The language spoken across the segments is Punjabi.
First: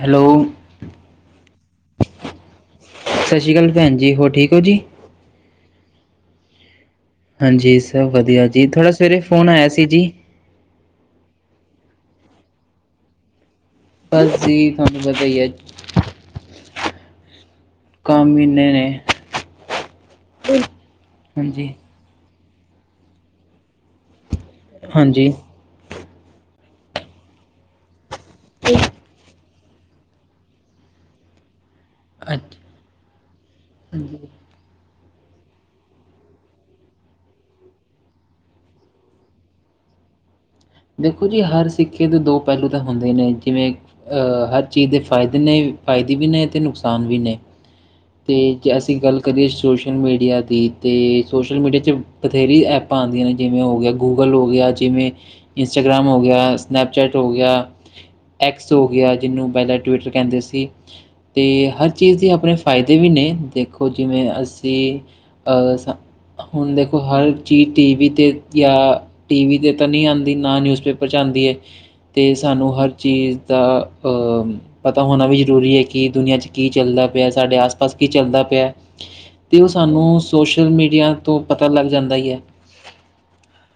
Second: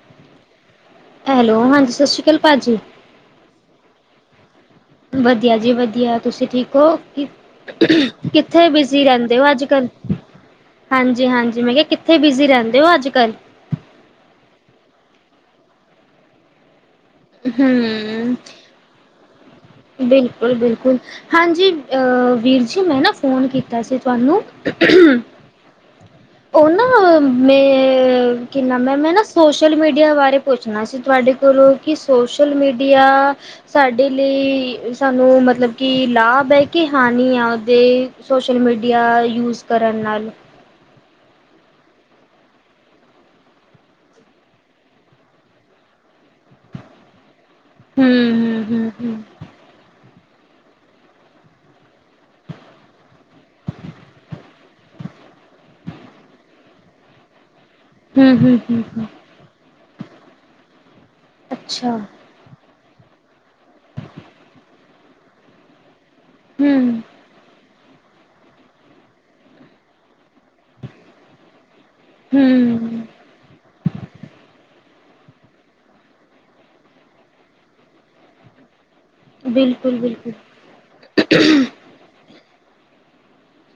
ਹੈਲੋ? ਹੈਲੋ ਹਾਂਜੀ ਸਤਿ ਸ਼੍ਰੀ ਅਕਾਲ ਭਾਜੀ। ਸਤਿ ਸ਼੍ਰੀ ਅਕਾਲ ਭੈਣ ਜੀ, ਹੋਰ ਠੀਕ ਔ ਜੀ? ਵਧੀਆ ਜੀ ਵਧੀਆ, ਤੁਸੀਂ ਠੀਕ ਔ? ਕਿ ਹਾਂਜੀ ਸਭ ਵਧੀਆ ਜੀ ਕਿੱਥੇ ਥੋੜ੍ਹਾ ਬਿਜੀ ਸਵੇਰੇ ਰਹਿੰਦੇ ਫ਼ੋਨ ਔ ਅੱਜ ਆਇਆ ਸੀ ਕੱਲ? ਜੀ ਹਾਂਜੀ ਹਾਂਜੀ ਮੈਂ ਕਿਹਾ ਕਿੱਥੇ ਬਿਜ਼ੀ ਰਹਿੰਦੇ ਹੋ ਅੱਜ ਕੱਲ੍ਹ? ਬਸ ਜੀ ਤੁਹਾਨੂੰ ਪਤਾ ਈ ਐ। ਹੂੰ, ਕੰਮ ਇਨੇ ਨੇ। ਬਿਲਕੁਲ ਬਿਲਕੁਲ, ਹਾਂਜੀ ਅਹ ਵੀਰ ਜੀ ਮੈਂ ਨਾ ਫੋਨ ਕੀਤਾ ਸੀ ਤੁਹਾਨੂੰ ਹਾਂਜੀ। ਉਹ ਨਾ ਮੈਂ ਕਿ ਮੈਂ ਮੈਂ ਨਾ ਸੋ ਸੋਸ਼ਲ ਮੀਡੀਆ ਬਾਰੇ ਪੁੱਛਣਾ ਸੀ ਤੁਹਾਡੇ ਕੋਲੋਂ ਕਿ ਸੋਸ਼ਲ ਅੱਛਾ ਮੀਡੀਆ ਸਾਡੇ ਹਾਂਜੀ ਲਈ ਸਾਨੂੰ ਮਤਲਬ ਕਿ ਲਾਭ ਐ ਕਿ ਹੀ ਆ ਉਹਦੇ ਸੋਸ਼ਲ ਮੀਡੀਆ ਯੂਜ਼ ਕਰਨ ਨਾਲ। ਦੇਖੋ ਜੀ ਹਰ ਸਿੱਕੇ ਦੇ ਦੋ ਪਹਿਲੂ ਤਾਂ ਹੁੰਦੇ ਨੇ ਜਿਵੇਂ ਹਰ ਚੀਜ਼ ਦੇ ਫਾਇਦੇ ਨੇ ਫਾਇਦੇ ਵੀ ਨੇ ਤੇ ਨੁਕਸਾਨ ਵੀ ਨੇ। ਤੇ ਜੇ ਅਸੀਂ ਹੂੰ-ਹੂੰ-ਹੂੰ-ਹੂੰ, ਗੱਲ ਕਰੀਏ ਸੋਸ਼ਲ ਮੀਡੀਆ ਦੀ ਤੇ ਸੋਸ਼ਲ ਮੀਡੀਆ ਚ ਬਥੇਰੀ ਐਪਾਂ ਆਦੀਆਂ ਨੇ ਜਿਵੇਂ ਹੋ ਗਿਆ ਗੂਗਲ ਹੋ ਗਿਆ ਜਿਵੇਂ ਇੰਸਟਾਗ੍ਰਾਮ ਹੋ ਗਿਆ ਸਨੈਪਚੈਟ ਹੋ ਗਿਆ ਐਕਸ ਹੋ ਹੂੰ-ਹੂੰ-ਹੂੰ-ਹੂੰ, ਗਿਆ ਜਿਹਨੂੰ ਪਹਿਲਾਂ ਟਵਿੱਟਰ ਕਹਿੰਦੇ ਸੀ, ਤੇ ਹਰ ਅੱਛਾ ਚੀਜ਼ ਦੀ ਆਪਣੇ ਫਾਇਦੇ ਵੀ ਨੇ ਦੇਖੋ ਜਿਵੇਂ ਅਸੀਂ ਅ ਹੁਣ ਦੇਖੋ ਹੂੰ-ਹੂੰ, ਹਰ ਚੀਜ਼ ਟੀ ਵੀ ਤੇ ਜਾਂ ਟੀ ਵੀ ਤੇ ਤਾਂ ਨੀ ਆ ਦੀ ਨਾਂ ਨਿਊਜ਼ਪੇਪਰ ਚ ਆਦੀ ਐ ਤੇ ਸਾਨੂੰ ਹਰ ਚੀਜ਼ ਦਾ ਪਤਾ ਹੋਣਾ ਵੀ ਜ਼ਰੂਰੀ ਐ ਕਿ ਦੁਨਿਆ ਚ ਕੀ ਚੱਲਦਾ ਪਿਆ ਸਾਡੇ ਆਸ ਪਾਸ ਕੀ ਚੱਲਦਾ ਪਿਆ, ਤੇ ਉਹ ਸਾਨੂੰ ਬਿਲਕੁਲ-ਬਿਲਕੁਲ। ਸੋਸ਼ਲ ਮੀਡੀਆ ਤੋਂ ਪਤਾ ਲੱਗ ਜਾਂਦਾ ਈ ਐ।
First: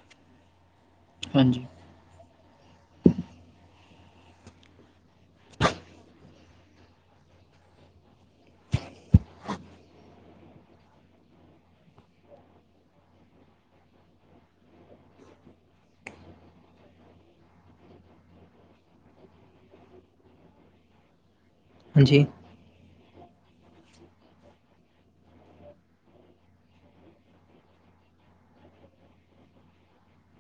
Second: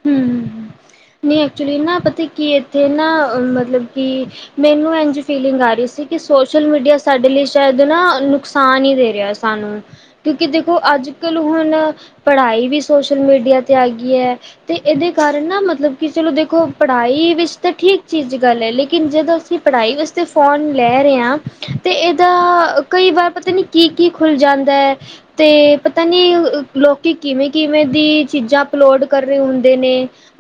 ਹੂੰ, ਨਈ ਹਾਂਜੀ ਐਕਚੁਲੀ ਨਾ ਪਤਾ ਕੀ ਇੱਥੇ ਨਾ ਮਤਲਬ ਕਿ ਮੈਨੂੰ ਇੰਝ ਫੀਲਿੰਗ ਆ ਰਹੀ ਸੀ ਕਿ ਸੋਸ਼ਲ ਮੀਡੀਆ ਸਾਡੇ ਲਈ ਸ਼ਾਇਦ ਨਾ ਨੁਕਸਾਨ ਈ ਦੇ ਰਿਆ ਸੀ। ਸਾਨੂੰ ਕਿਉਂਕਿ ਦੇਖੋ ਅੱਜ ਕੱਲ੍ਹ ਹੁਣ ਪੜ੍ਹਾਈ ਵੀ ਸੋਸ਼ਲ ਮੀਡੀਆ ਤੇ ਆ ਗੀ ਐ। ਤੇ ਇਹਦੇ ਕਾਰਨ ਨਾ ਮਤਲਬ ਕਿ ਚਲੋ ਦੇਖੋ ਪੜ੍ਹਾਈ ਵਿੱਚ ਤਾਂ ਠੀਕ ਚੀਜ਼ ਗੱਲ ਐ ਲੇਕਿਨ ਜਦੋਂ ਅਸੀਂ ਪੜ੍ਹਾਈ ਵਾਸਤੇ ਫੋਨ ਲੈ ਰੇ ਆ ਤੇ ਹਾਂਜੀ ਇਹਦਾ ਕਈ ਵਾਰ ਪਤਾ ਨੀ ਕੀ ਕੀ ਖੁੱਲ੍ਹ ਜਾਂਦਾ ਐ ਤੇ ਪਤਾ ਨੀ ਲੋਕੀ ਕਿਵੇਂ-ਕਿਵੇਂ ਦੀ ਚੀਜ਼ਾਂ ਅਪਲੋਡ ਕਰ ਹੁੰਦੇ ਨੇ।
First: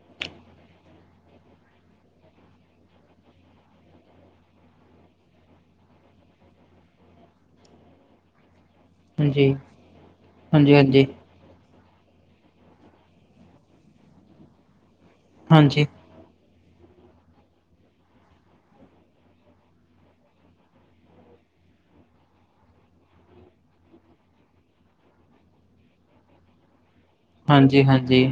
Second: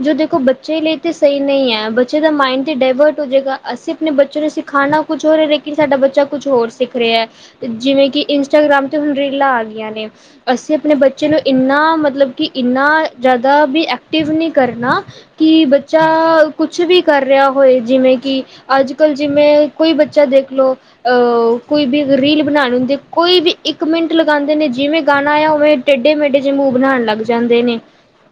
ਜੋ ਦੇਖੋ ਬੱਚੇ ਲਈ ਤੇ ਸਹੀ ਨਈ ਏ ਬੱਚੇ ਦਾ ਮਾਈੰਡ ਤਾਂ ਡਾਇਵਰਟ ਹੋ ਜਾਵੇਗਾ ਅਸੀਂ ਆਪਣੇ ਬੱਚੇ ਨੂੰ ਸਿਖਾਣਾ ਕੁਛ ਹੋ ਰਿਹਾ ਲੇਕਿਨ ਸਾਡਾ ਬੱਚਾ ਕੁਛ ਹੋਰ ਸਿੱਖ ਰਿਆ, ਜਿਵੇਂ ਕਿ ਇੰਸਟਾਗ੍ਰਾਮ ਤੇ ਹੁਣ ਰੀਲਾਂ ਹਾਂਜੀ ਆ ਗਈਆਂ ਨੇ, ਹਾਂਜੀ ਅਸੀਂ ਆਪਣੇ ਬੱਚੇ ਨੂੰ ਇੰਨਾ ਮਤਲਬ ਕਿ ਇੰਨਾ ਜ ਐਕਟਿਵ ਨੀ ਕਰਨਾ ਕਿ ਹਾਂਜੀ ਬੱਚਾ ਕੁਛ ਵੀ ਕਰ ਰਿਆ ਹੋਏ, ਜਿਵੇਂ ਕਿ ਅੱਜ-ਕੱਲ੍ਹ ਜਿਵੇਂ ਕੋਈ ਬੱਚਾ ਦੇਖ ਲਓ ਕੋਈ ਵੀ ਰੀਲ ਬਣਾਣੀ ਹੁੰਦੀ, ਕੋਈ ਵੀ ਇੱਕ ਮਿੰਟ ਲਗਾਦੇ ਨੇ ਜਿਵੇਂ ਗਾਣਾ ਆਇਆ ਉਵੇਂ ਟੇਢੇ-ਮੇਢੇ ਜੇ ਮੂੰਹ ਬਣਾਨ ਲੱਗ ਜਾਂਦੇ ਨੇ। ਹਾਂਜੀ ਹਾਂਜੀ ਹਾਂਜੀ।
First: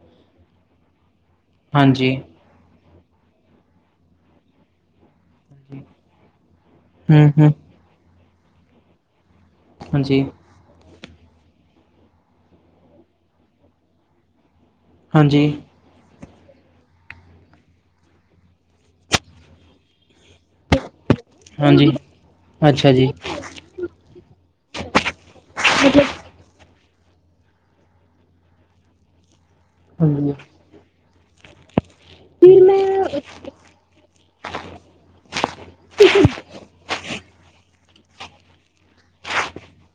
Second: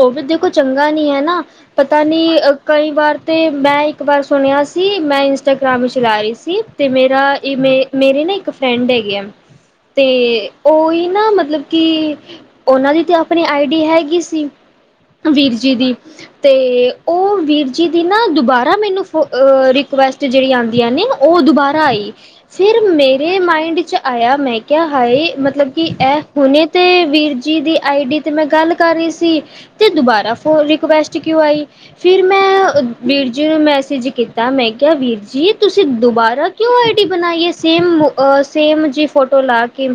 ਉਹ ਵੀ ਦੇਖੋ ਚੰਗਾ ਨੀ ਹੈ ਨਾ ਪਤਾ ਹਾਂਜੀ ਨੀ ਕਈਂ ਵਾਰ ਤੇ, ਮੈਂ ਇੱਕ ਵਾਰ ਸੁਣਿਆ ਸੀ ਮੈਂ ਇੰਸਟਾਗ੍ਰਾਮ ਚਲਾ ਰਹੀ ਸੀ, ਤੇ ਮੇਰਾ, ਹੂੰ ਹੂੰ ਮੇਰੇ ਨਾ ਇੱਕ ਫਰੈਂਡ ਹੈਗੇ ਆ। ਹਾਂਜੀ ਤੇ ਉਹੀ ਨਾ ਮਤਲਬ ਕਿ, ਉਹਨਾਂ ਦੀ ਤੇ ਆਪਣੇ ਆਈਡੀ ਹੈਗੀ ਸ ਸੀ, ਵੀਰ ਹਾਂਜੀ ਜੀ ਦੀ। ਤੇ, ਉਹ ਵੀਰ ਜੀ ਦੀ ਨਾ, ਦੁਬਾਰਾ ਮੈਨੂੰ ਫ ਰਿਕੁਐਸਟ ਤੇ, ਜੇੜੀ ਆਂਦੀਆ ਨੇ ਉਹ ਦੁਬਾਰਾ ਹਾਂਜੀ ਆਈ ਫਿਰ ਅੱਛਾ ਜੀ ਮੇਰੇ ਮਾਈਂਡ'ਚ ਆਇਆ, ਮੈਂ ਕਿਹਾ ਹਾਏ, ਮਤਲਬ ਕਿ ਏ ਹੁਣੇ ਤੇ ਵੀਰ ਜੀ ਦੀ ਆਈ-ਡੀ ਤੇ ਮੈਂ ਗੱਲ ਕਰ ਰਹੀ ਸੀ। ਤੀ ਤੇ, ਹਾਂਜੀ ਦੁਬਾਰਾ [unintelligible] ਰਿਕੁਐਸਟ ਕਿਉਂ ਆਈ? ਫਿਰ ਮੈਂ, ਵੀਰ ਜੀ ਨੂੰ ਮੈਸੇਜ ਕੀ ਤਾਂ, ਮੈਂ ਕਿਹਾ ਵੀਰ ਜੀ, ਤੁਸੀਂ ਦੁਬਾਰਾ ਕਿਉਂ ਆਈ-ਡੀ ਬਣਾਈ ਆ ਸੇਮ, ਸੇਮ ਜੀ ਫੋਟੋ ਲਾ ਕੇ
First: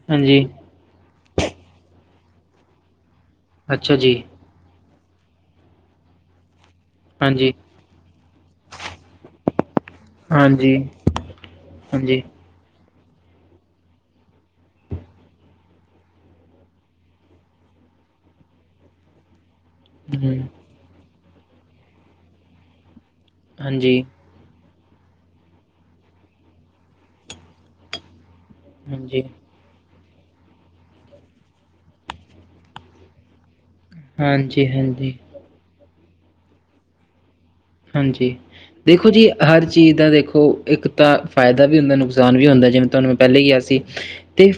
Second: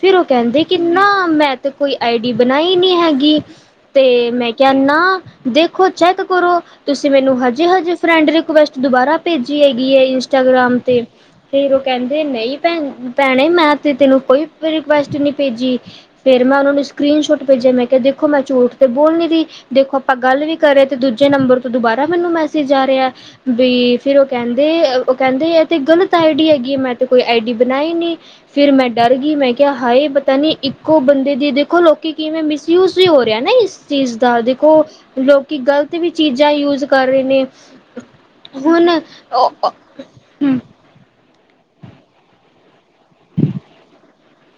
ਫਿਰ ਉਹ ਹਾਂਜੀ ਕਹਿੰਦੇ, ਕਿ ਨਾ ਮੈਂ ਤੇ ਕੋਈ ਆਈਡੀ ਬਣਾਈ ਨਹੀਂ ਹੈਗੀ, ਅੱਛਾ ਜੀ ਤੇ ਮੈਂ ਕਹਣਾ, ਦੇਖੋ ਚੈੱਕ ਕਰੋ। ਤੁਸੀਂ ਮੈਨੂੰ ਹਾਂਜੀ ਹਜੇ-ਹਜੇ ਫਰੈਂਡ ਰਿਕੁਐਸਟ ਦੁਬਾਰਾ ਭੇਜੀ ਹੈਗੀ ਏ ਹਾਂਜੀ ਇੰਸਟਾਗ੍ਰਾਮ 'ਤੇ। ਫੇਰ ਉਹ ਹਾਂਜੀ ਕਹਿੰਦੇ, ਨਹੀਂ ਭੈ-ਭੈਣੇ ਮੈਂ ਤੇ ਤੈਨੂੰ ਕੋਈ ਰਿਕੁਐਸਟ ਨਹੀਂ ਭੇਜੀ। ਫੇਰ, ਮੈਂ ਉਹਨਾਂ ਨੂੰ ਸਕਰੀਨ ਸ਼ੋਟ ਭੇਜਿਆ, ਮੈਂ ਕਿਹਾ ਦੇਖੋ ਮੈਂ ਝੂਠ ਤੇ ਬੋਲ ਨੀ ਰਹੀ ਦੇਖੋ ਆਪਾਂ ਹੂੰ ਗੱਲ ਹਾਂਜੀ ਵੀ ਕਰੇ ਤੇ ਦੂਜੇ ਨੰਬਰ ਤੋਂ ਦੁਬਾਰਾ ਮੈਨੂੰ ਮੈਸੇਜ ਆ ਰਿਹਾ। ਬਈ ਫਿਰ ਹਾਂਜੀ ਔ ਕਹਿੰਦੇ, ਉਹ ਕਹਿੰਦੇ ਇਹ ਤੇ ਗ਼ਲਤ ਆਈ-ਡੀ ਹੈਗੀ, ਮੈਂ ਤੇ ਕੋਈ ਆਈ-ਡੀ ਬਣਾਈ ਨੀ। ਫਿਰ ਮੈਂ ਡਰ ਹਾਂਜੀ ਗਈ, ਮੈਂ ਕਿਹਾ ਹਾਏ ਪਤਾ ਨਹੀਂ, ਇੱਕੋ ਬੰਦੇ ਦੀ ਦੇਖੋ ਲੋਕੀ ਕਿਵੇਂ ਮਿਸਯੂਜ ਵੀ ਹੋਏ ਤੇ ਹੈ ਨਾ ਇਸ ਚੀਜ਼ ਦਾ, ਦੇਖੋ ਹਾਂਜੀ ਲੋਕੀ ਗ਼ਲਤ ਵੀ ਚੀਜ਼ਾਂ ਯੁਜ਼ ਕਰ ਰਹੇ ਨੇ। ਹਾਂਜੀ, ਹੁਣ ਦੇਖੋ ਜੀ ਹਰ ਚੀਜ਼ ਦਾ ਦੇਖੋ ਏਕ ਦਾ ਫਾਇਦਾ ਵੀ ਹੁੰਦਾ, ਨੁਕਸਾਨ ਵੀ ਹੁੰਦਾ, ਜਿਵੇਂ ਤੁਵਾਂਨੂੰ ਮੈਂ ਪਹਿਲੈ ਕਿਹਾ ਸੀ। ਤੇ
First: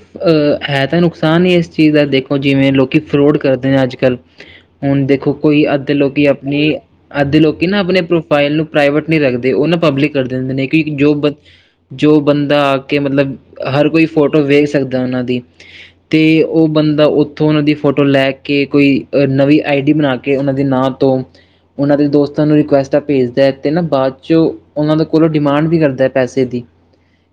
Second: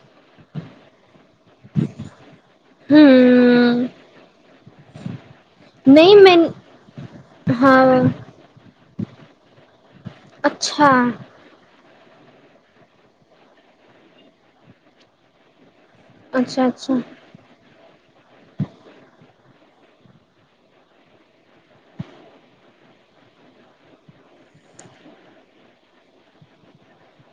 ਹੈ ਤਾਂ ਨੁਕਸਾਨ ਈ ਇਸ ਇਸ ਚੀਜ਼ ਦਾ ਦੇਖੋ, ਜਿਵੇਂ ਲੋਕੀ ਹੂੰ ਫਰੋਡ ਕਰਦੇ ਨੇ ਅੱਜ ਕੱਲ੍ਹ ਹੁਣ ਦੇਖੋ ਕੋਈ ਅੱਧੇ ਨਹੀਂ ਲੋਕੀ, ਮੈਨੂੰ ਆਪਣੀ ਅੱਧੇ ਲੋਕੀ ਨਾ ਆਪਣੇ ਹਾਂ ਫਾਇਲ ਨੂੰ ਪ੍ਰਾਈਵੇਟ ਨਹੀਂ ਰੱਖਦੇ, ਉਹ ਨਾ ਪਬਲਿਕ ਕਰ ਦੇਂਦੇ ਨੇ ਅੱਛਾ ਕਿਉ ਜੋ ਬ ਜੋ ਬੰਦਾ ਆ ਕੇ, ਮਤਲਬ ਹਰ ਕੋਈ ਫੋਟੋ ਵੇਖ ਸਕਦਾ ਉਹਨਾਂ ਦੀ। ਤੇ, ਅੱਛਾ ਉਹ ਅੱਛਾ ਬੰਦਾ ਉ ਓਥੁ ਉਹਨਾਂ ਦੀ ਫੋਟੋ ਲੈ ਕੇ ਕੋਈ ਨਵੀ ਆਈ-ਡੀ ਬਣਾ ਕੇ ਉਹਨਾਂ ਦੇ ਨਾਂ ਤੋਂ ਉਹਨਾਂ ਦੇ ਦੋਸਤਾਂ ਨੂੰ ਰਿਕੁਐਸਟ ਤਾ ਭੇਜਦਾ ਤੇ ਨਾ, ਬਾਅਦ ਚੋਂ ਉਹਨਾਂ ਦੇ ਕੋਲੋਂ ਡਿਮਾਂਡ ਵੀ ਕਰਦਾ ਹੈ ਪੈਸੇ ਦੀ।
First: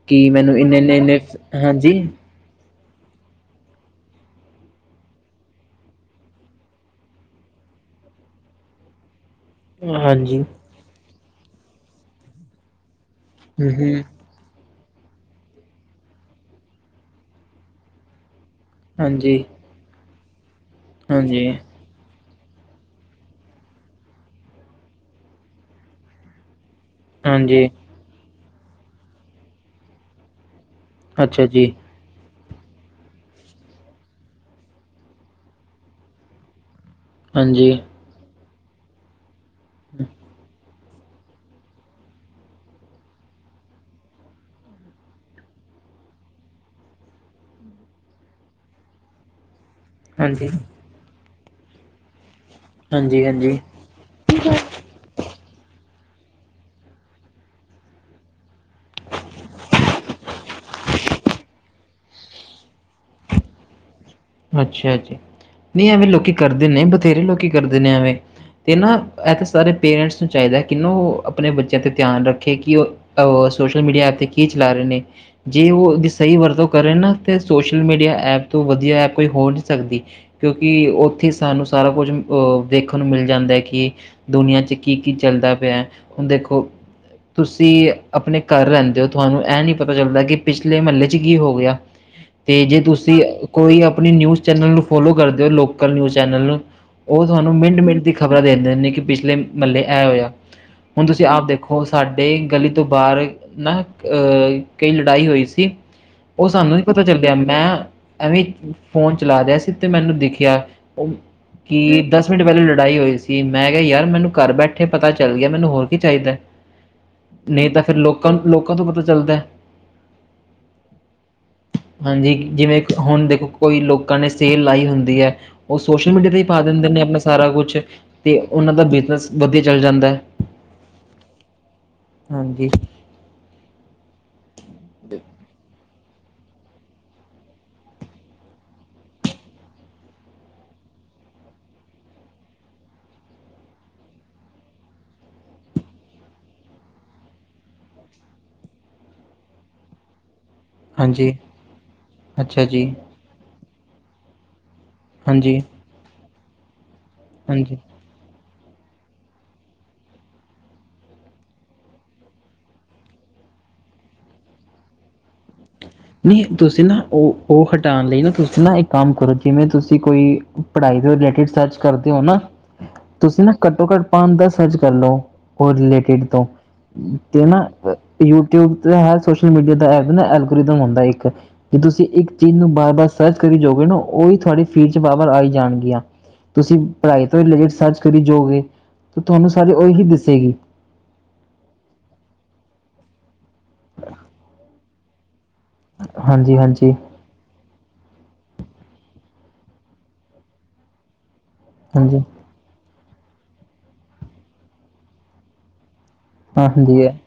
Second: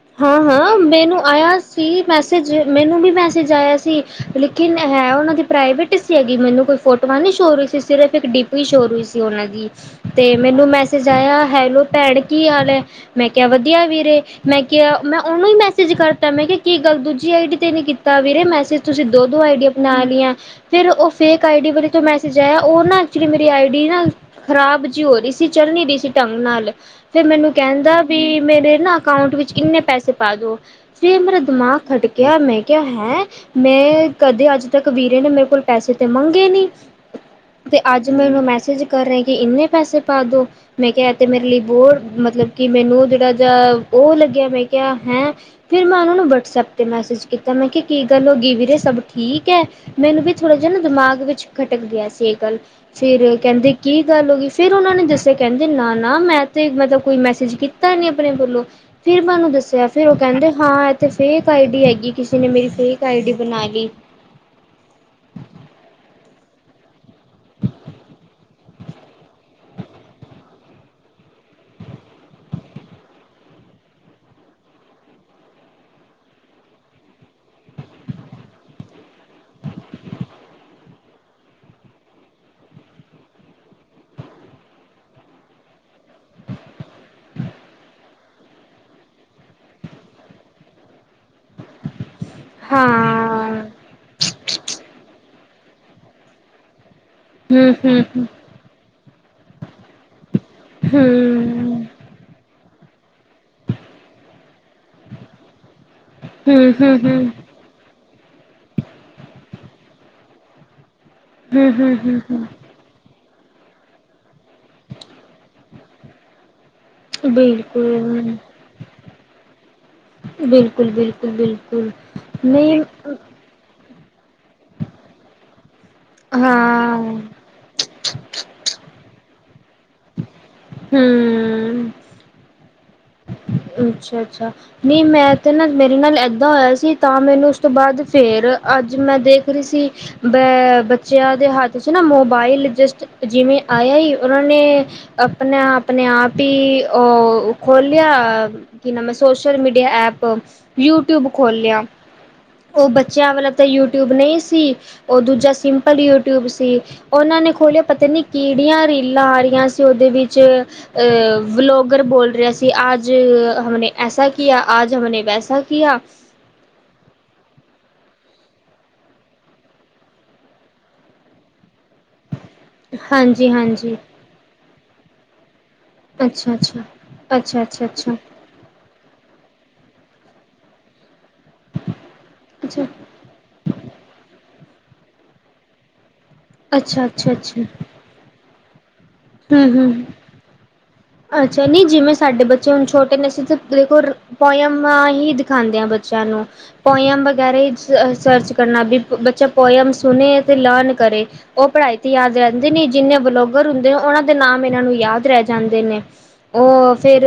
ਕਿ ਮੈਨੂੰ ਹਾਂ-ਹਾਂ ਇੰਨੇ ਇੰਨੇ ਇੰਨੇ ਮੈਨੂੰ ਆਯਾ ਸੀ, ਹਾਂਜੀ ਮੈਂ ਮੈਸਜ ਮੈਨੂੰ ਵੀ ਮੈਸੇਜ ਆਇਆ ਸੀ ਲੇਕਿਨ, ਹੈ ਉਹਨਾਂ ਦੀ ਪ੍ਰਾਈਵੇਟ ਸੀ ਹੈਗੀ, ਮੈਨੂੰ ਕੋਈ ਫੋਟੋਆਂ ਨੀ ਸ਼ੋਅ ਹੋ ਰਹੀ ਸੀ, ਸਿਰਫ ਇੱਕ ਡਿ ਪੀ ਸ਼ੋਅ ਹੋ ਰਹੀ ਸੀ, ਉਹਨਾਂ ਦੀ। ਤੇ ਹਾਂਜੀ ਮੈਨੂੰ ਮੈਸੇਜ ਆਇਆ, ਹੈਲੋ ਭੈਣ ਕੀ ਹਾਲ ਹੈ? ਮੈਂ ਕਿਹਾ ਹੂੰ ਵਧੀਆ ਹੂੰ ਹਾਂਜੀ ਵੀਰੇ ਮੈਂ ਕਿਆ, ਮੈਂ ਉਹਨੂੰ ਈ ਮੈਸੇਜ ਕਰਤਾ ਮੈਂ ਕਿਹਾ ਕੀ ਗੱਲ ਦੂਜੀ ਆਈ ਡੀ ਤੇ ਨੀ ਕੀਤਾ ਵੀਰੇ ਮੈਸੇਜ ਤੁਸੀਂ ਹਾਂਜੀ ਦੋ-ਦੋ ਆਈਡੀ ਬਣਾ ਲੀਆਂ, ਫੇਰ ਉਹ ਫੇਕ ਹਾਂਜੀ ਆਈ ਡਿ ਬ ਤੇ ਮੈਸੇਜ ਆਇਆ, ਉਹ ਨਾ ਐਕਚੁਲੀ ਮੇਰੀ ਆਈ ਡੀ ਨਾ ਖ਼ਰਾਬ ਜਿਹੀ ਹੋ ਰਹੀ ਸੀ ਚੱਲ ਣੀ ਰਹੀ ਸੀ ਢੰਗ ਨਾਲ, ਫਿਰ ਮੈਨੂੰ ਹਾਂਜੀ ਕਹਿੰਦਾ ਬਈ ਮੇਰੇ ਨਾ ਅਕਾਊਂਟ ਵਿੱਚ ਇੰਨੇ ਪੈਸੇ ਪਾ ਦਉ। ਫੇਰ ਮੇਰਾ ਅੱਛਾ ਜੀ ਦਿਮਾਗ ਖੱਟਕ਼ ਕਯਾ, ਮੈਂ ਕਿਹਾ ਹੈ ਮੈਂ ਕਦੇ ਅੱਜ ਤੱਕ ਵੀਰੇ ਨੇ ਮੇਰੇ ਕੋਲ ਪੈਸੇ ਤੇ ਮੰਗੇ ਨਹੀਂ। ਹਾਂਜੀ। ਤੇ ਅੱਜ ਮੈਨੂੰ ਮੈਸੇਜ ਕਰ ਰਿਹਾ ਕਿ ਇੰਨੇ ਪੈਸੇ ਪਾ ਦੋ। ਮੈਂ ਕਿਹਾ ਤੇ ਮੇਰੇ ਲਈ ਬੋਰ ਮਤਲਬ ਕਿ ਮੈਨੂੰ ਜਿਹੜਾ ਜਾ ਉਹ ਲੱਗਿਆ ਮੈਂ ਕਿਹਾ ਹੈਂ, ਫਿਰ ਮੈਂ ਉਹਨਾ ਨੂੰ ਵਟਸਐਪ ਤੇ ਮੈਸੇਜ ਕੀਤਾ ਮੈਂ ਕਿਹਾ ਕੀ ਗੱਲ ਹੋ ਗੀ ਵੀਰੇ ਸਭ ਠੀਕ ਹੈ। ਮੈਨੂੰ ਵੀ ਹਾਂਜੀ। ਥੋੜ੍ਹਾ ਜਿਹਾ ਨਾ ਦਿਮਾਗ ਵਿੱਚ ਖਟਕ ਗਿਆ ਸੀ ਇਹ ਗੱਲ, ਫੇਰ ਹਾਂਜੀ-ਹਾਂਜੀ। ਕਹਿੰਦੇ ਕੀ ਗੱਲ ਹੋ ਗਈ ਫੇਰ ਉਹਨਾਂ ਨੇ ਦੱਸ ਕਹਿੰਦੇ ਨਾ-ਨਾ ਮੈਂ ਤੇ ਮਤਲਬ ਕੋਈ ਮੈਸੇਜ ਕੀਤਾ ਨੀ ਆਪਣੇ ਵਲੋਂ, ਫਿਰ ਮੈਨੂੰ ਦੱਸਿਆ ਫਿਰ ਉਹ ਕਹਿੰਦੇ ਹਾਂ ਇੱਥੇ ਫੇਕ ਆਈ ਡੀ ਹੈਗੀ ਕਿਸੇ ਨੇ ਮੇਰੀ ਫੇਕ ਆਈ ਡੀ ਬਣਾ ਲਈ, ਅੱਛਾ-ਅੱਛਾ, ਨਹੀਂ ਐਵੇਂ ਲੋਕੀ ਕਰਦੇ ਨੇ ਬਥੇਰੇ ਲੋਕੀ ਕਰਦੇ ਨੇ ਐਵੇਂ, ਤੇ ਨਾ ਇਹ ਤਾਂ ਸਾਰੇ ਪੇਰੈਂਟਸ ਨੂੰ ਚਾਹੀਦਾ ਕਿ ਨੂ ਉਹ ਆਪਣੇ ਬੱਚਿਆਂ 'ਤੇ ਧਿਆਨ ਰੱਖੇ ਕਿ ਉਹ ਉਹ ਸੋਸ਼ਲ ਮੀਡੀਆ ਆਪ ਤੇ ਕੀ ਚਲਾ ਰਹੇ ਨੇ, ਜੇ ਉਹਦੀ ਸਹੀ ਵਰਤੋਂ ਕਰੇ ਨਾ ਤੇ ਸੋਸ਼ਲ ਮੀਡੀਆ ਐਪ ਤੋਂ ਵਧੀਆ ਐਪ ਕੋਈ ਹੋ ਨਹੀ ਸਕਦੀ। ਕਿਉਂਕਿ ਉੱਥੇ ਸਾਨੂੰ ਸਾਰਾ ਕੁਝ ਅਹ ਦੇਖਣ ਨੂੰ ਮਿਲ ਜਾਂਦਾ ਹੈ ਕਿ, ਦੁਨੀਆ ਚ ਕੀ-ਕੀ ਚੱਲਦਾ ਪਿਆ ਹੁਣ ਦੇਖੋ, ਤੁਸੀਂ ਆਪਣੇ ਘਰ ਰਹਿੰਦੇ ਹੋ ਤੁਹਾਨੂੰ ਇਹ ਨੀ ਪਤਾ ਚੱਲਦਾ ਕਿ ਪਿਛਲੇ ਮਹੱਲੇ ਚ ਕੀ ਹੋ ਗਿਆ। ਹ ਤੇ ਜੇ ਤੁਸੀਂ ਹਾਂ ਕੋਈ ਆਪਣੀ ਨਿਊਜ਼ ਚੈਨਲ ਨੂੰ ਫੋਲੋ ਕਰਦੇ ਹੋ ਲੋਕਲ ਨਿਊਜ਼ ਚੈਨਲ ਨੂੰ, ਉਹ ਤੁਹਾਨੂੰ ਹੂੰ ਹੂੰ ਮਿੰਟ-ਮਿੰਟ ਦੀ ਹੂੰ ਖ਼ਬਰਾਂ ਦੇ ਦਿੰਦੇ ਨੇ ਕਿ ਪਿਛਲੇ ਮਹੱਲੇ ਐ ਹੋਇਆ। ਹੂੰ, ਹੁਣ ਤੁਸੀਂ ਆਪ ਦੇਖੋ ਹੂੰ, ਸਾਡੇ ਗਲੀ ਤੋਂ ਬਾਹਰ ਨਾ ਅਹ ਕਈ ਲੜਾਈ ਹੋਈ ਸੀ ਉਹ ਹੂੰ, ਸਾਨੂੰ ਨੀ ਪਤਾ ਹੂੰ। ਚੱਲਿਆ ਮੈਂ ਐਵੇਂ ਫੋਨ ਚਲਾ ਰਿਹਾ ਸੀ ਤੇ ਮੈਨੂੰ ਦਿਖਿਆ, ਹੂੰ, ਹੂੰ, ਕਿ ਹੂੰ, ਦਸ ਮਿੰਟ ਹੂੰ ਪਹਿਲ ਲ ਲੜਾਈ ਹੋਈ ਸੀ ਮੈਂ ਕਿਹਾ ਯਾਰ ਮੈਨੂੰ ਘਰ ਬੈਠੇ ਪਤਾ ਚੱਲ ਗਿਆ ਮੈਨੂੰ ਹੋਰ ਕੀ ਚਾਹੀਦਾ। ਨਹੀ ਤਾਂ ਫਿਰ ਲੋਕਾਂ ਬਿਲਕੁਲ, ਨੂੰ ਲੋਕਾਂ ਤੋਂ ਪਤਾ ਚੱਲਦਾ ਹੈ। ਬਿਲਕੁਲ, ਬਿਲਕੁਲ, ਬਿਲਕੁਲ, ਹਾਂਜੀ ਨਹੀਂ, ਜਿਵੇਂ ਹੁਣ ਦੇਖੋ ਕੋਈ ਲੋਕਾਂ ਨੇ ਸੇਲ ਲਾਈ ਹੁੰਦੀ ਹੈ ਉਹ ਸੋਸ਼ਲ ਮੀਡੀਆ ਤੇ ਹੀ ਪਾ ਦਿੰਦੇ ਹਾਂ, ਨੇ ਆਪਣਾ ਸਾਰਾ ਕੁਛ, ਤੇ ਉਹਨਾਂ ਦਾ ਬਿਜ਼ਨਸ ਵਧੀਆ ਚੱਲ ਜਾਂਦਾ ਹੈ, ਹੂੰ, ਹਾਂਜੀ। ਅੱਛਾ-ਅੱਛਾ, ਨਹੀ ਮੈਂ ਤੇ ਨਾ ਮੇਰੇ ਨਾਲ ਏਦਾਂ ਹੋਇਆ ਸੀ ਤਾਂ ਮੈਨੂੰ ਉਸ ਤੋਂ ਬਾਅਦ ਫੇਰ ਅੱਜ ਮੈਂ ਦੇਖ ਰਹੀ ਸੀ ਬ ਬੱਚਿਆਂ ਦੇ ਹੱਥ 'ਚ ਨਾ ਮੋਬਾਈਲ ਜਸਟ ਜਿਵੇਂ ਆਇਆ ਹੀ ਉਹਨਾਂ ਨੇ, ਆਪਣੇ ਆਪਣੇ ਆਪ ਹੀ ਓ ਖੋਲ ਲਿਆ, ਕੀ ਨਾਮ ਆ ਸੋਸ਼ਲ ਮੀਡੀਆ ਐਪ ਯੂਟਿਊਬ ਹਾਂਜੀ ਖੋਲਿਆ ਅੱਛਾ ਜੀ ਉਹ ਬ ਚਿਆਂਵਲ ਤਾਂ ਯੂਟਿਊਬ ਨਹੀਂ ਸੀ ਉਹ ਦੂਜਾ ਹਾਂਜੀ ਸਿੰਪਲ ਯੂਟਿਊਬ ਸੀ ਉਨ੍ਹਾਂ ਨੇ ਹਾਂਜੀ ਖੋਲਿਆ ਪਤਾ ਨੀ ਕਿਹੜੀਆਂ ਰੀਲਾਂ ਆ ਰਹੀਆਂ ਸੀ ਉਹਦੇ ਵਿੱਚ ਅਹ ਵਲੋਗਰ ਬੋਲ ਰਿਹਾ ਸੀ ਅ ਜ ਹਮ ਨੇ ਐਸਾ ਕਿਆ ਆਜ ਹਮ ਨੇ ਵੈਸਾ ਕਿਆ, ਨਹੀਂ ਤੁਸੀਂ ਨਾ ਉਹ-ਉਹ ਹਟਾਉਣ ਲਈ ਨਾ ਤੁਸੀਂ ਨਾ ਇੱਕ ਕੰਮ ਕਰੋ ਜਿਵੇਂ ਤੁਸੀਂ ਕੋਈ, ਪੜ੍ਹਾਈ ਦੇ ਰਿਲੇਟਿਡ ਸਰਚ ਕਰਦੇ ਹੋ ਨਾ, ਤੁਸੀਂ ਹਾਂਜੀ ਨਾ ਘੱਟੋ ਹਾਂਜੀ ਘੱਟ ਪਾ ਦਾ ਸਜ ਕਰ ਲਓ ਹੋ ਰਿਲੇਟ ਤੋ ਅੱਛਾ ਅੱਛਾ ਤੇ ਨਾ ਅੱਛਾ ਅੱਛਾ ਅੱਛਾ ਪੀ ਯੁ ਬ ਸੋਸ਼ਲ ਮੀਡੀਆ ਦਾ ਐਪ ਐਲਗੋਰਮ ਹੁੰਦਾ ਇੱਕ ਜੇ ਤੁਸੀਂ ਇੱਕ ਚੀਜ਼ ਨੂੰ ਅੱਛਾ ਬਾਰ-ਬਾਰ, ਸਰਚ ਕਰੀ ਜੋਗੇ ਨਾ ਉਹੀ ਤੁਹਾਡੀ ਫੀਲਡ 'ਚ ਬਾਹਰ ਆਈ ਜਾਣਗੀਆਂ, ਤੁਸੀਂ ਅੱਛਾ ਪੜ੍ਹਾਈ ਅੱਛਾ ਤੋਂ ਅੱਛਾ ਰਿਲੇਟਿਡ ਸਰਚ ਕਰੀ ਜਾਓਗੇ ਤਾਂ ਤੁਹਾਨੂੰ ਹੂੰ ਸਾਰੀ ਹੂੰ ਉਹੀ ਦੱਸੇਗੀ। ਅੱਛਾ ਨਹੀ ਜਿਵੇਂ ਸਾਡੇ ਬੱਚੇ ਹੁਣ ਛੋਟੇ ਨੇ ਸੀ ਤੇ ਦੇਖੋ ਪੋਇਮ ਹੀ ਖਾਂਦਿਆਂ ਬੱਚਿਆਂ ਨੂੰ ਹਾਂਜੀ ਹਾਂਜੀ ਪੋਇਮ ਵਗੈਰਾ ਹੀ, ਸਰਚ ਕਰਨਾ ਵੀ ਬੱਚਾ ਪੋਇਮ ਸੁਣੇ ਤੇ ਲਰਨ ਕਰੇ ਉਹ ਪੜ੍ਹਾਈ ਤੇ ਹਾਂਜੀ ਯਾਦ ਰਹਿ ਕਹਿੰਦੇ ਨੇ ਜਿੰਨੇ ਬਲੋਗਰ ਹੁੰਦੇ ਨੇ ਉਹਨਾਂ ਦੇ ਨਾਮ ਇਹਨਾਂ ਨੂੰ ਯਾਦ ਰਹਿ ਜਾਂਦੇ ਨੇ। ਉਹ ਹਾਂਜੀ ਫੇਰ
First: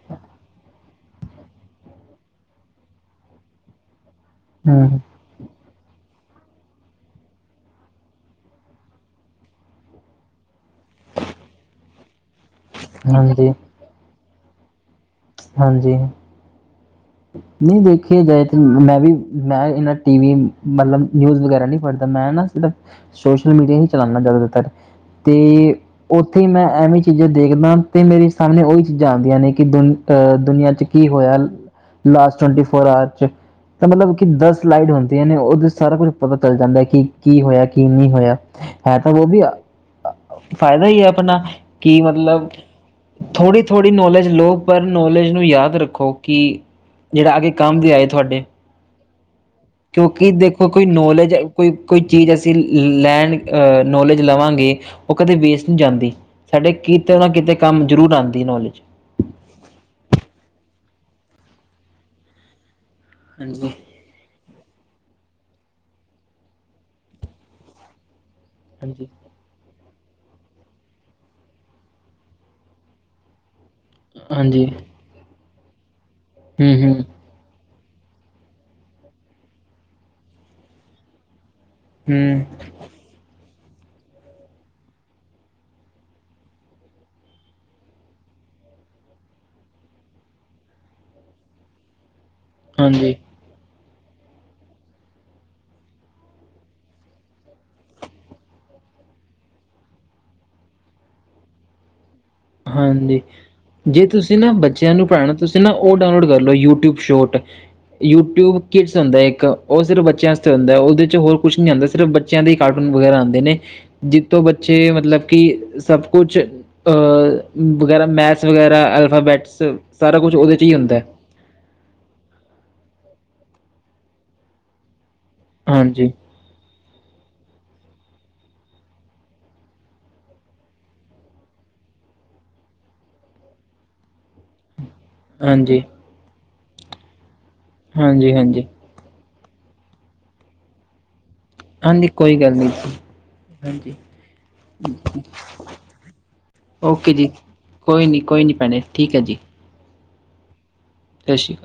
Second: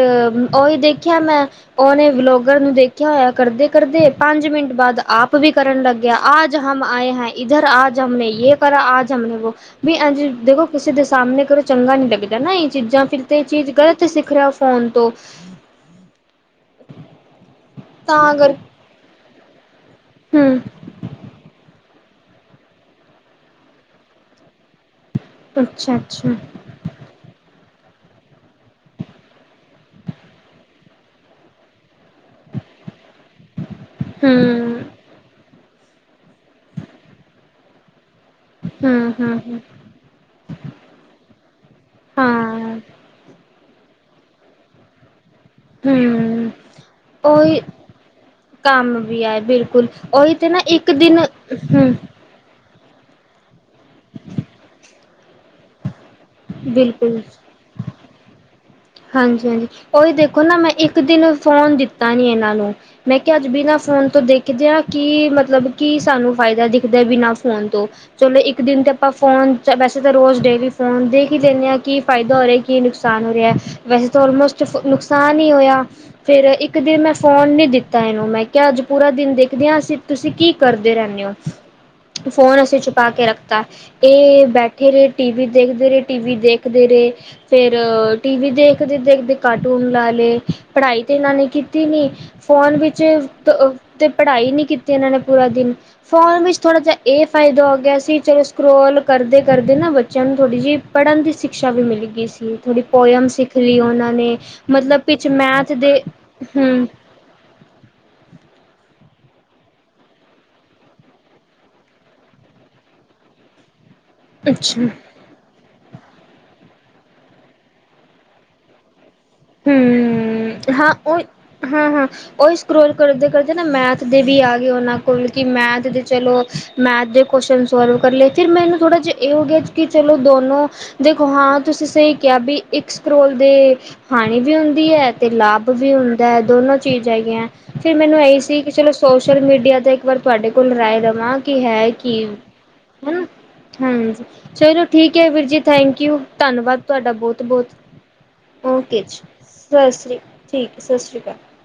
ਉਹੀ ਦੇਖਿਆ ਮੈਂ ਉਹਨੇ ਵਲੋਗਰ ਨੂੰ ਦੇਖਿਆ ਹੋਇਆ ਕਰਦੇ, ਕਰਦੇ ਪੰਜ ਇਹ ਮਿੰਟ ਹੂੰ ਬਾਦ ਆਪ ਤੁਵੀ ਕਰਨ ਲੱਗ ਗਿਆ, ਆਜ ਹਮ ਆਏ ਹੈ ਇਧਰ ਆਜ ਹਮ ਨੇ ਯੇ ਕਰਾ, ਆਜ ਹਮ ਨੇ ਵੋ ਵੀ ਅੱਜ ਦੇਗੋ ਕਿਸੇ ਦੇ ਸਾਹਮਣੇ ਕਰੋ ਚੰਗਾ ਨੀ ਲੱਗਦਾ ਨਾ ਏਹ ਚੀਜ਼ਾਂ, ਫਿਰ ਤਾਂ ਏਹ ਹਾਂਜੀ ਚੀਜ਼ ਗ਼ਲਤ ਸਿੱਖ ਰਿਆ ਫੋਨ ਤੋਂ। ਹਾਂਜੀ ਨਹੀਂ ਦੇਖਿਆ ਤਾਂ ਜਾਏ ਕਰ ਤੇ ਮੈਂ ਵੀ ਮੈਂ ਏਨਾਂ ਟੀ ਵੀ ਹੂੰ ਮਤਲਬ ਨਿਊਜ਼ ਵਗੈਰਾ ਨੀ ਪੜ੍ਹਦਾ ਮੈਂ ਨਾ ਸਿਰਫ, ਸੋਸ਼ਲ ਮੀਡੀਆ ਈ ਚਲਾਂਣਾ ਜ਼ਿਆਦਾਤਰ ਤੇ। ਤੇ ਅੱਛਾ ਅੱਛਾ ਓੱਥੇ ਮੈਂ ਐਵੇਂ ਚੀਜ਼ਾਂ ਦੇਖਦਾਂ ਤੇ ਮੇਰੇ ਸਾਹਮਣੇ ਉਹੀ ਚੀਜ਼ਾਂ ਆੱਦੀਆਂ ਨੇ, ਕਿ ਦੁਨ ਅਹ ਦੁਨੀਆਂ ਚ ਕੀ ਹੋਇਆ। ਲਾਸਟ ਟਵਂਟੀ ਫੌਰ ਅਵਰ ਚ, ਤੇ ਮਤਲਬ ਹੂੰ ਕਿਦਾਂ ਹੂੰ ਸਲਾਈਡ ਹੋਂਣ ਤੇ ਐਨੇ ਹੋਰ ਕੁਛ ਸਾਰਾ ਕੁਛ ਪਤਾ ਚੱਲ ਜਾਂਦੈ ਕਿ, ਕੀ ਹੋਇਆ ਕੀ ਨੀ ਹੋਇਆ ਹੈ ਤਾਂ ਹੂੰ ਓਹ ਵੀ ਹੂੰ ਫਾਇਦਾ ਹੀ ਐ ਆਪਣਾ ਕਿ ਮਤਲਬ ਹਾਂ ਥੋੜ੍ਹੀ-ਥੋੜ੍ਹੀ ਨੋਲੇਜ ਲਓ, ਪਰ ਨੋਲੇਜ ਨੂੰ ਯਾਦ ਰੱਖੋ ਕਿ ਹੂੰ ਜੇਹੜਾ ਅਗੇ ਉਹੀ ਕੰਮ ਵੀ ਆਏ ਤੁਹਾਡੇ। ਕੰਮ ਵੀ ਆਏ ਬਿਲਕੁਲ, ਕਿਉਂਕਿ ਓਹੀ ਤੇ ਨਾ ਦੇਖੋ ਕੋਈ ਇੱਕ ਦਿਨ, ਨੌਲੇਜ ਕੋਈ ਹੂੰ ਕੋਈ ਚੀਜ਼ ਅਸੀਂ ਲੈਣ ਅ ਨੋਲੇਜ ਲਵਾਂਗੇ, ਓਹ ਕਦੇ ਵੇਸਟ ਨੀ ਜਾਂਦੀ। ਸਾਡੇ ਕਿਤੇ ਬਿਲਕੁਲ ਨਾ ਕਿਤੇ ਕੰਮ ਜ਼ਰੂਰ ਆਂਦੀ ਏ ਨੋਲੇਜ। ਹਾਂਜੀ-ਹਾਂਜੀ ਓਹੀ ਦੇਖੋ ਨਾ ਮੈਂ ਇੱਕ ਦਿਨ ਫੋਨ ਦਿੱਤਾ ਨੀ ਐਹਨਾਂ ਨੂੰ। ਮੈਂ ਕੇਹਾ ਅੱਜ ਹਾਂਜੀ ਬਿਨਾ ਫੋਨ ਤੋਂ ਦੇਖ ਦੇ ਆ ਕਿ ਮਤਲਬ ਕੀ ਸਾਨੂੰ ਫਾਇਦਾ ਦਿਖਦੈ ਬਿਨਾਂ ਫੋਨ ਤੋਂ, ਚਲੋ ਇੱਕ ਦਿਨ ਚ ਹਾਂਜੀ ਆਪਾਂ ਫੋਨ ਤਾਂ ਵੈਸੇ ਤਾਂ ਰੋਜ਼ ਡੇਲੀ ਫੋਨ ਦੇਖ ਹੀ ਲੈਂਣੇ ਆਂ ਕੀ ਫਾਇਦਾ ਹੋ ਰੇਐ ਕੀ ਨੁਕਸਾਨ ਹੋ ਰੇਐ। ਵੈਸੇ ਤਾਂ ਆਲਮੋਸਟ ਹਾਂਜੀ ਫੋ ਨੁਕਸਾਨ ਈ ਔਇਆ, ਫੇਰ ਇੱਕ ਹਮ ਦਿਨ ਹਮ ਮੈਂ ਫੋਨ ਨੀ ਦਿੱਤਾ ਇਹਨੂੰ ਮੈਂ ਕੇਹਾ ਅੱਜ ਪੂਰਾ ਦਿਨ ਦੇਖਦੇ ਹਾਂ ਅਸੀਂ, ਤੁਸੀਂ ਕੀ ਕਰਦੇ ਰਹਿੰਣੇ ਓ। ਹਮ ਫੋਨ ਅਸੀਂ ਛੁਪਾ ਕੇ ਰੱਖਤਾ। ਏਹ ਬੈਠੇ ਰਏ ਟੀ ਵੀ ਦੇਖਦੇ ਰਏ, ਟੀ ਵੀ ਦੇਖਦੇ ਰਏ, ਫੇਰ ਟੀ ਵੀ ਦੇਖ ਕਦੇ ਦੇਖਦੇ ਕਾਰਟੂਨ ਲਾ ਲਏ, ਪੜ੍ਹਾਈ ਤੇ ਇਹਨਾਂ ਨੇ ਕੀਤੀ ਨੀ ਫੋਨ ਵਿੱਚ ਹਾਂਜੀ ਤ ਅ ਤੇ ਪੜ੍ਹਾਈ ਨੀ ਕੀਤੀ ਇਹਨਾਂ ਨੇ ਪੂਰਾ ਦਿਨ ਫ਼ੋਨ ਵਿੱਚ ਥੋੜ੍ਹਾ ਜੇਹਾ ਏਹ ਫਾਇਦਾ ਹੋ ਗਿਆ ਸੀ ਚਲੋ ਸਕਰੋਲ ਕਰਦੇ-ਕਰਦੇ ਨਾ ਬੱਚਿਆਂ ਨੂੰ ਥੋੜ੍ਹੀ ਜਿਹੀ ਪੜ੍ਹਨ ਦੀ ਸ਼ਿਕਸ਼ਾ ਵੀ ਮਿਲ ਗਈ ਸੀ ਥੋੜੀ ਹਾਂਜੀ ਪੋਇਮ ਸਿਖ ਜੇ ਤੁਸੀਂ ਨਾ ਬੱਚਿਆਂ ਨੂੰ ਪੜ੍ਹਾਣਾ, ਤੁਸੀਂ ਨਾ ਓਹ ਦੇ ਡਾਊਨਲੋਡ ਕਰ ਲਓ ਹਮ ਯੂਟਿਊਬ ਸ਼ੋਟ। ਯੂਟਿਊਬ ਕਿਡਸ ਹੋਂਦੈ ਇੱਕ ਓਹ ਸਿਰਫ ਬੱਚਿਆਂ ਆਸਤੇ ਹੁੰਦਾ ਓਹਦੇ ਚ ਹੋਰ ਕੁਛ ਨੀ ਹੁੰਦਾ ਸਿਰਫ ਬ ਬੱਚਿਆਂ ਦੇ ਈ ਕਾਰਟੂਨ ਵਗੈਰਾ ਆਂਦੇ ਨੇ ਜਿੱਤੋਂ ਅੱਛਾ ਬੱਚੇ ਮਤਲਬ ਕਿ ਸਭ ਕੁਛ ਅਹ ਵਗੈਰਾ ਮੈਥਸ ਵਗੈਰਾ, ਐਲਫਾਬੈਟਸ ਸਾਰਾ ਕੁਛ ਓਹਦੇ ਈ ਹੂੰ ਹਾਂ ਹੁੰਦੈ। ਉਹ ਹਾਂ-ਹਾਂ ਓਹੀ ਸਕਰੋਲ ਕਰਦੇ-ਕਰਦੇ ਨਾ ਮੈਥ ਦੇ ਵੀ ਆ ਗਏ ਓਹਨਾਂ ਕਿਂਉਕੀ ਮੈਂਥ ਤੇ ਹਾਂਜੀ ਚਲੋ ਮੈਥ ਦੇ ਕੋਸ਼ਚਨ ਸੋਲਵ ਕਰ ਲਏ, ਫੇਰ ਮੈਨੂੰ ਥੋੜ੍ਹਾ ਜੇਹਾ ਏਹ ਹੋ ਗਿਆ ਕਿ ਚਲੋ ਦੋਨੋਂ ਦੇਖੋ ਹਾਂ ਤੁਸੀਂ ਸਈ ਕੇਆ ਬਈ, ਇੱਕ ਸਕਰੋਲ ਦੇ ਹਾਨੀ ਵੀ ਹੁੰਦੀ ਐ ਤੇ ਲਾਭ ਹਾਂਜੀ ਵੀ ਹੁੰਦੈ, ਦੋਨੋ ਚੀਜ਼ ਹੈਗੀਐਂ ਫਿਰ ਮੈਨੂੰ ਹਾਂਜੀ ਐਹੀ ਸੀ ਹਾਂਜੀ ਕਿ ਚਲੋ ਸੋਸ਼ਲ ਮੀਡੀਆ ਤੇ ਇੱਕ ਵਾਰ ਤੁਹਾਡੇ ਕੋਲ ਰਾਏ ਲਵਾਂ ਕਿ ਹੈ ਹਾਂਜੀ ਕੀ, ਕੋਈ ਗੱਲ ਨਹੀਂ ਜੀ ਹੈਨਾ। ਹਾਂਜੀ, ਚਲੋ ਠੀਕ ਹੈ ਵੀਰ ਜੀ ਥੈਂਕਯੂ, ਧੰਨਵਾਦ ਤੁਹਾਡਾ ਓਕੇ ਜੀ ਬਹੁਤ-ਬਹੁਤ। ਕੋਈ ਨੀ ਕੋਈ ਨੀ। ਓਕੇ ਜੀ, ਸਸ ਸ਼੍ਰੀ ਠੀਕ ਹੈ ਸਸ ਸ਼੍ਰੀ ਕਾਲ। ਸਤਿ ਅਕਾਲ